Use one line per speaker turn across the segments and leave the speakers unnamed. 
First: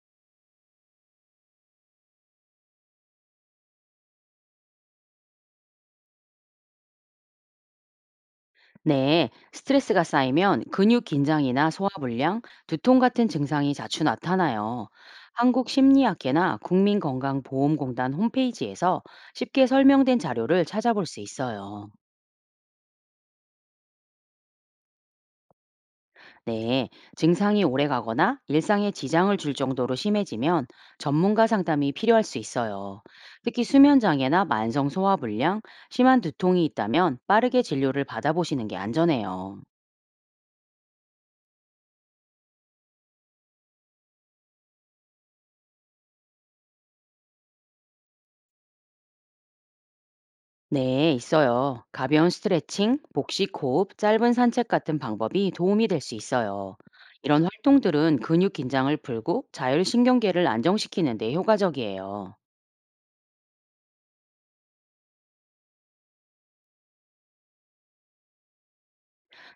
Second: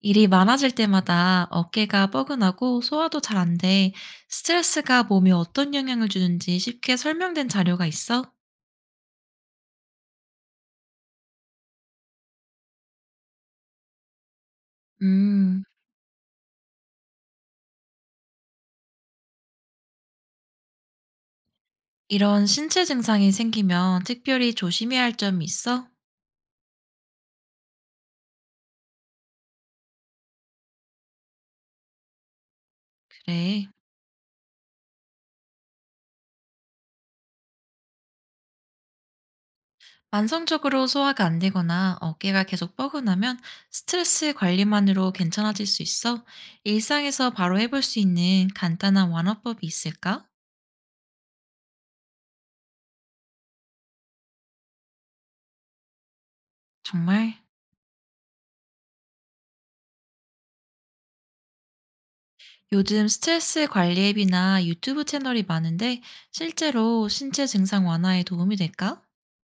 일이 많아질 때마다 어깨가 뻐근하고 소화도 잘 안 돼. 스트레스가 몸에 어떤 영향을 주는지 쉽게 설명된 자료가 있어?
네, 스트레스가 쌓이면 근육 긴장이나 소화불량, 두통 같은 증상이 자주 나타나요.
음,
한국심리학회나 국민건강보험공단 홈페이지에서 쉽게 설명된 자료를 찾아볼 수 있어요.
이런 신체 증상이 생기면 특별히 조심해야 할 점이 있어?
네, 증상이 오래가거나 일상에 지장을 줄 정도로 심해지면 전문가 상담이 필요할 수 있어요. 특히
그래.
수면장애나 만성 소화불량, 심한 두통이 있다면 빠르게 진료를 받아보시는 게 안전해요.
만성적으로 소화가 안 되거나 어깨가 계속 뻐근하면 스트레스 관리만으로 괜찮아질 수 있어? 일상에서 바로 해볼 수 있는 간단한 완화법이 있을까?
네, 있어요. 가벼운 스트레칭, 복식 호흡, 짧은 산책 같은 방법이 도움이 될 수 있어요.
정말?
이런 활동들은 근육 긴장을 풀고 자율신경계를 안정시키는 데 효과적이에요.
요즘 스트레스 관리 앱이나 유튜브 채널이 많은데 실제로 신체 증상 완화에 도움이 될까?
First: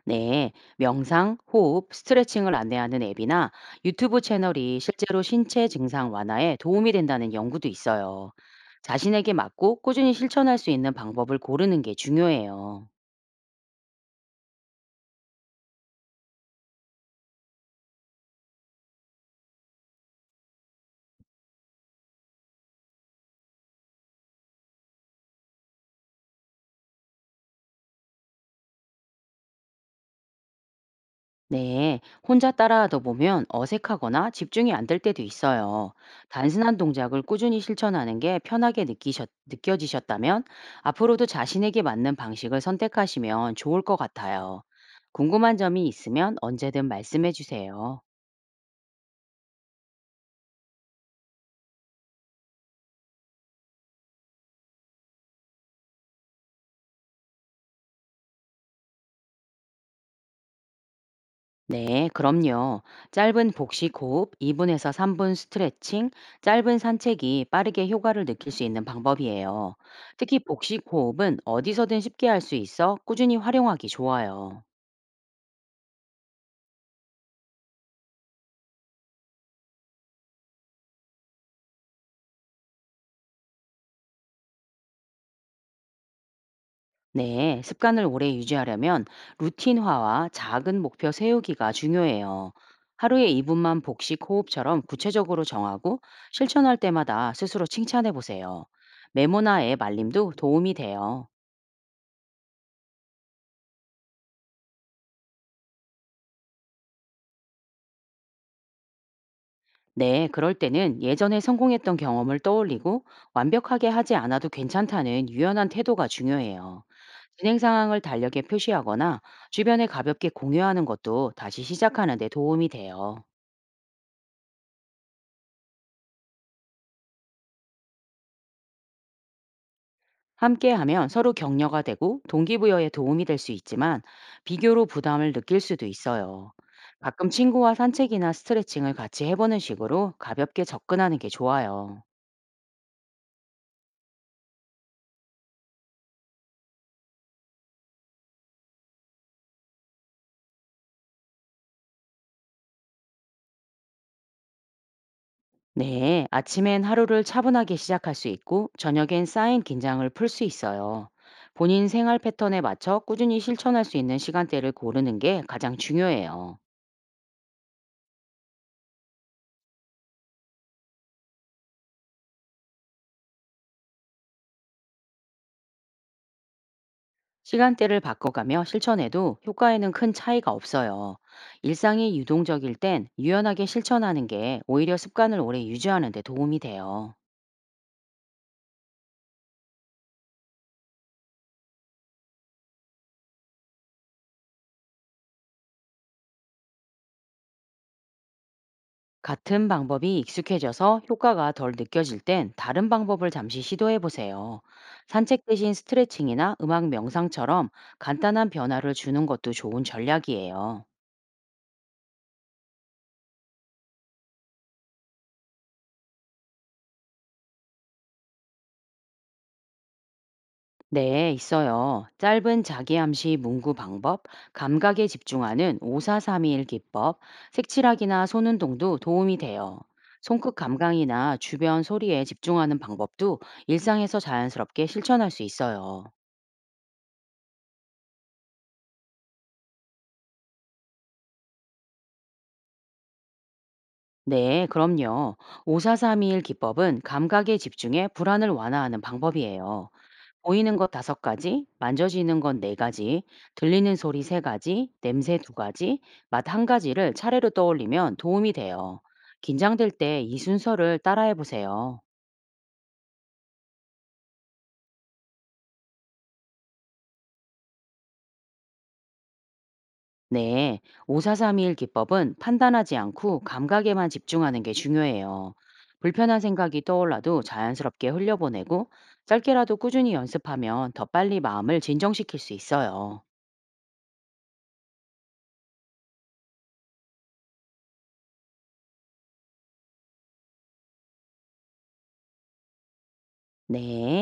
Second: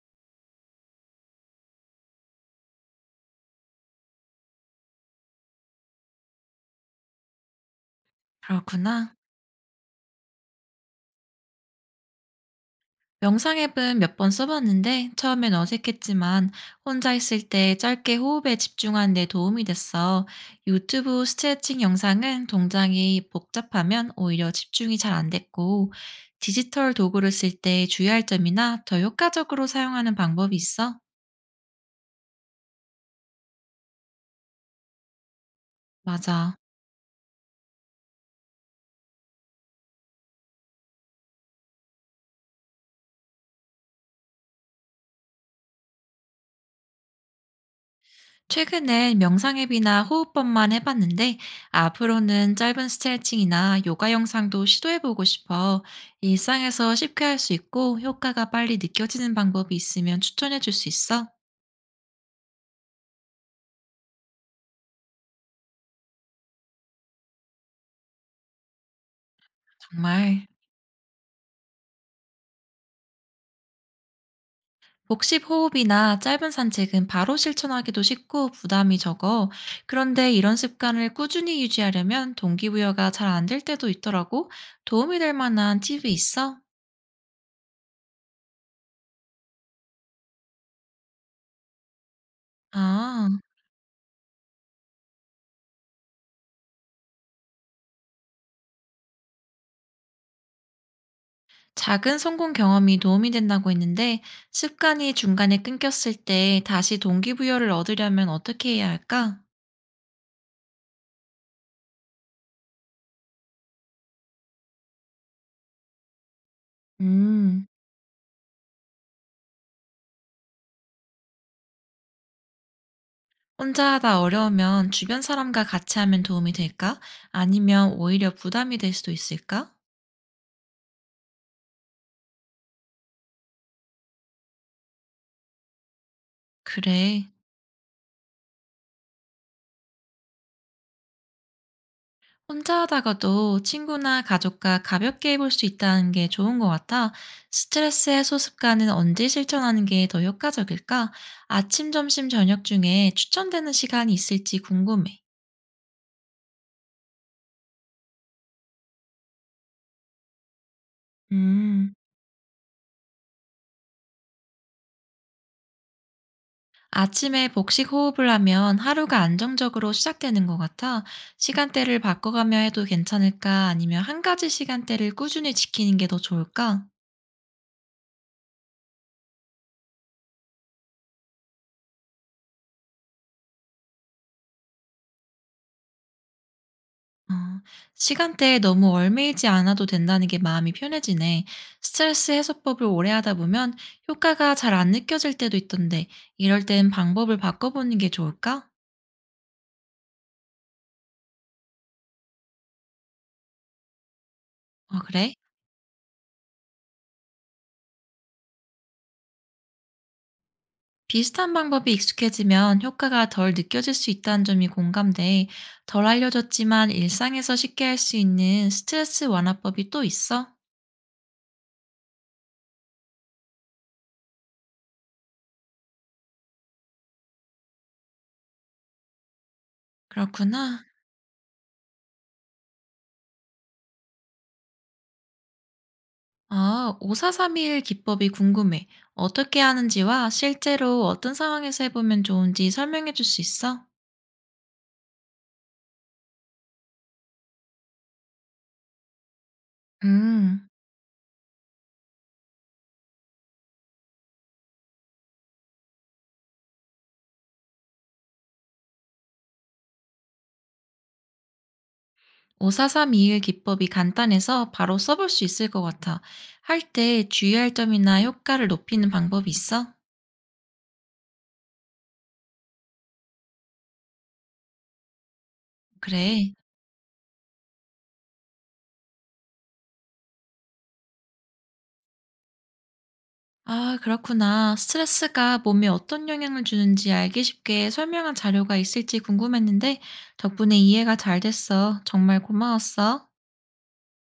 네, 명상, 호흡, 스트레칭을 안내하는 앱이나 유튜브 채널이 실제로 신체 증상 완화에 도움이 된다는 연구도 있어요.
그렇구나.
자신에게 맞고 꾸준히 실천할 수 있는 방법을 고르는 게 중요해요.
명상 앱은 몇 번 써봤는데 처음엔 어색했지만 혼자 있을 때 짧게 호흡에 집중하는 데 도움이 됐어. 유튜브 스트레칭 영상은 동작이 복잡하면 오히려 집중이 잘 안 됐고 디지털 도구를 쓸 때 주의할 점이나 더 효과적으로 사용하는 방법이 있어?
네, 혼자 따라하다 보면 어색하거나 집중이 안될 때도 있어요.
맞아.
단순한 동작을 꾸준히 실천하는 게 편하게 느껴지셨다면 앞으로도 자신에게 맞는 방식을 선택하시면 좋을 것 같아요. 궁금한 점이 있으면 언제든 말씀해 주세요.
최근엔 명상 앱이나 호흡법만 해봤는데 앞으로는 짧은 스트레칭이나 요가 영상도 시도해보고 싶어. 일상에서 쉽게 할 수 있고 효과가 빨리 느껴지는 방법이 있으면 추천해줄 수 있어?
네, 그럼요. 짧은 복식 호흡, 2분에서 3분 스트레칭, 짧은 산책이 빠르게 효과를 느낄 수 있는 방법이에요. 특히
정말.
복식 호흡은 어디서든 쉽게 할 수 있어 꾸준히 활용하기 좋아요.
복식 호흡이나 짧은 산책은 바로 실천하기도 쉽고 부담이 적어. 그런데 이런 습관을 꾸준히 유지하려면 동기부여가 잘 안 될 때도 있더라고. 도움이 될 만한 팁이 있어?
네, 습관을 오래 유지하려면 루틴화와 작은 목표 세우기가 중요해요. 하루에
아.
2분만 복식 호흡처럼 구체적으로 정하고 실천할 때마다 스스로 칭찬해 보세요. 메모나 앱 알림도 도움이 돼요.
작은 성공 경험이 도움이 된다고 했는데 습관이 중간에 끊겼을 때 다시 동기부여를 얻으려면 어떻게 해야 할까?
네, 그럴 때는 예전에 성공했던 경험을 떠올리고 완벽하게 하지 않아도 괜찮다는 유연한 태도가 중요해요. 진행
음,
상황을 달력에 표시하거나 주변에 가볍게 공유하는 것도 다시 시작하는 데 도움이 돼요.
혼자 하다 어려우면 주변 사람과 같이 하면 도움이 될까? 아니면 오히려 부담이 될 수도 있을까?
함께하면 서로 격려가 되고 동기부여에 도움이 될 수 있지만 비교로 부담을 느낄 수도 있어요.
그래.
가끔 친구와 산책이나 스트레칭을 같이 해보는 식으로 가볍게 접근하는 게 좋아요.
혼자 하다가도 친구나 가족과 가볍게 해볼 수 있다는 게 좋은 것 같아. 스트레스 해소 습관은 언제 실천하는 게 더 효과적일까? 아침, 점심, 저녁 중에 추천되는 시간이 있을지 궁금해.
네, 아침엔 하루를 차분하게 시작할 수 있고 저녁엔 쌓인 긴장을 풀 수 있어요. 본인
음.
생활 패턴에 맞춰 꾸준히 실천할 수 있는 시간대를 고르는 게 가장 중요해요.
아침에 복식 호흡을 하면 하루가 안정적으로 시작되는 것 같아 시간대를 바꿔가며 해도 괜찮을까? 아니면 한 가지 시간대를 꾸준히 지키는 게 더 좋을까?
시간대를 바꿔가며 실천해도 효과에는 큰 차이가 없어요. 일상이 유동적일 땐 유연하게 실천하는 게 오히려 습관을 오래 유지하는 데 도움이 돼요.
어, 시간대에 너무 얽매이지 않아도 된다는 게 마음이 편해지네. 스트레스 해소법을 오래 하다 보면 효과가 잘 안 느껴질 때도 있던데, 이럴 땐 방법을 바꿔보는 게 좋을까?
같은 방법이 익숙해져서 효과가 덜 느껴질 땐 다른 방법을 잠시 시도해 보세요.
어, 그래?
산책 대신 스트레칭이나 음악 명상처럼 간단한 변화를 주는 것도 좋은 전략이에요.
비슷한 방법이 익숙해지면 효과가 덜 느껴질 수 있다는 점이 공감돼 덜 알려졌지만 일상에서 쉽게 할 수 있는 스트레스 완화법이 또 있어?
네, 있어요. 짧은 자기암시 문구 방법, 감각에 집중하는 5431 기법, 색칠하기나 손운동도 도움이 돼요. 손끝
그렇구나.
감각이나 주변 소리에 집중하는 방법도 일상에서 자연스럽게 실천할 수 있어요.
아, 5431 기법이 궁금해. 어떻게 하는지와 실제로 어떤 상황에서 해보면 좋은지 설명해 줄 수 있어?
네, 그럼요. 5431 기법은 감각에 집중해 불안을 완화하는 방법이에요.
음,
보이는 것 다섯 가지, 만져지는 건 네 가지, 들리는 소리 세 가지, 냄새 두 가지, 맛 한 가지를 차례로 떠올리면 도움이 돼요. 긴장될 때 이 순서를 따라해 보세요.
54321 기법이 간단해서 바로 써볼 수 있을 것 같아. 할 때 주의할 점이나 효과를 높이는 방법이 있어?
네, 5-4-3-2-1 기법은 판단하지 않고 감각에만 집중하는 게 중요해요. 불편한
그래.
생각이 떠올라도 자연스럽게 흘려보내고 짧게라도 꾸준히 연습하면 더 빨리 마음을 진정시킬 수 있어요.
아, 그렇구나. 스트레스가 몸에 어떤 영향을 주는지 알기 쉽게 설명한 자료가 있을지 궁금했는데 덕분에 이해가 잘 됐어. 정말 고마웠어.
네.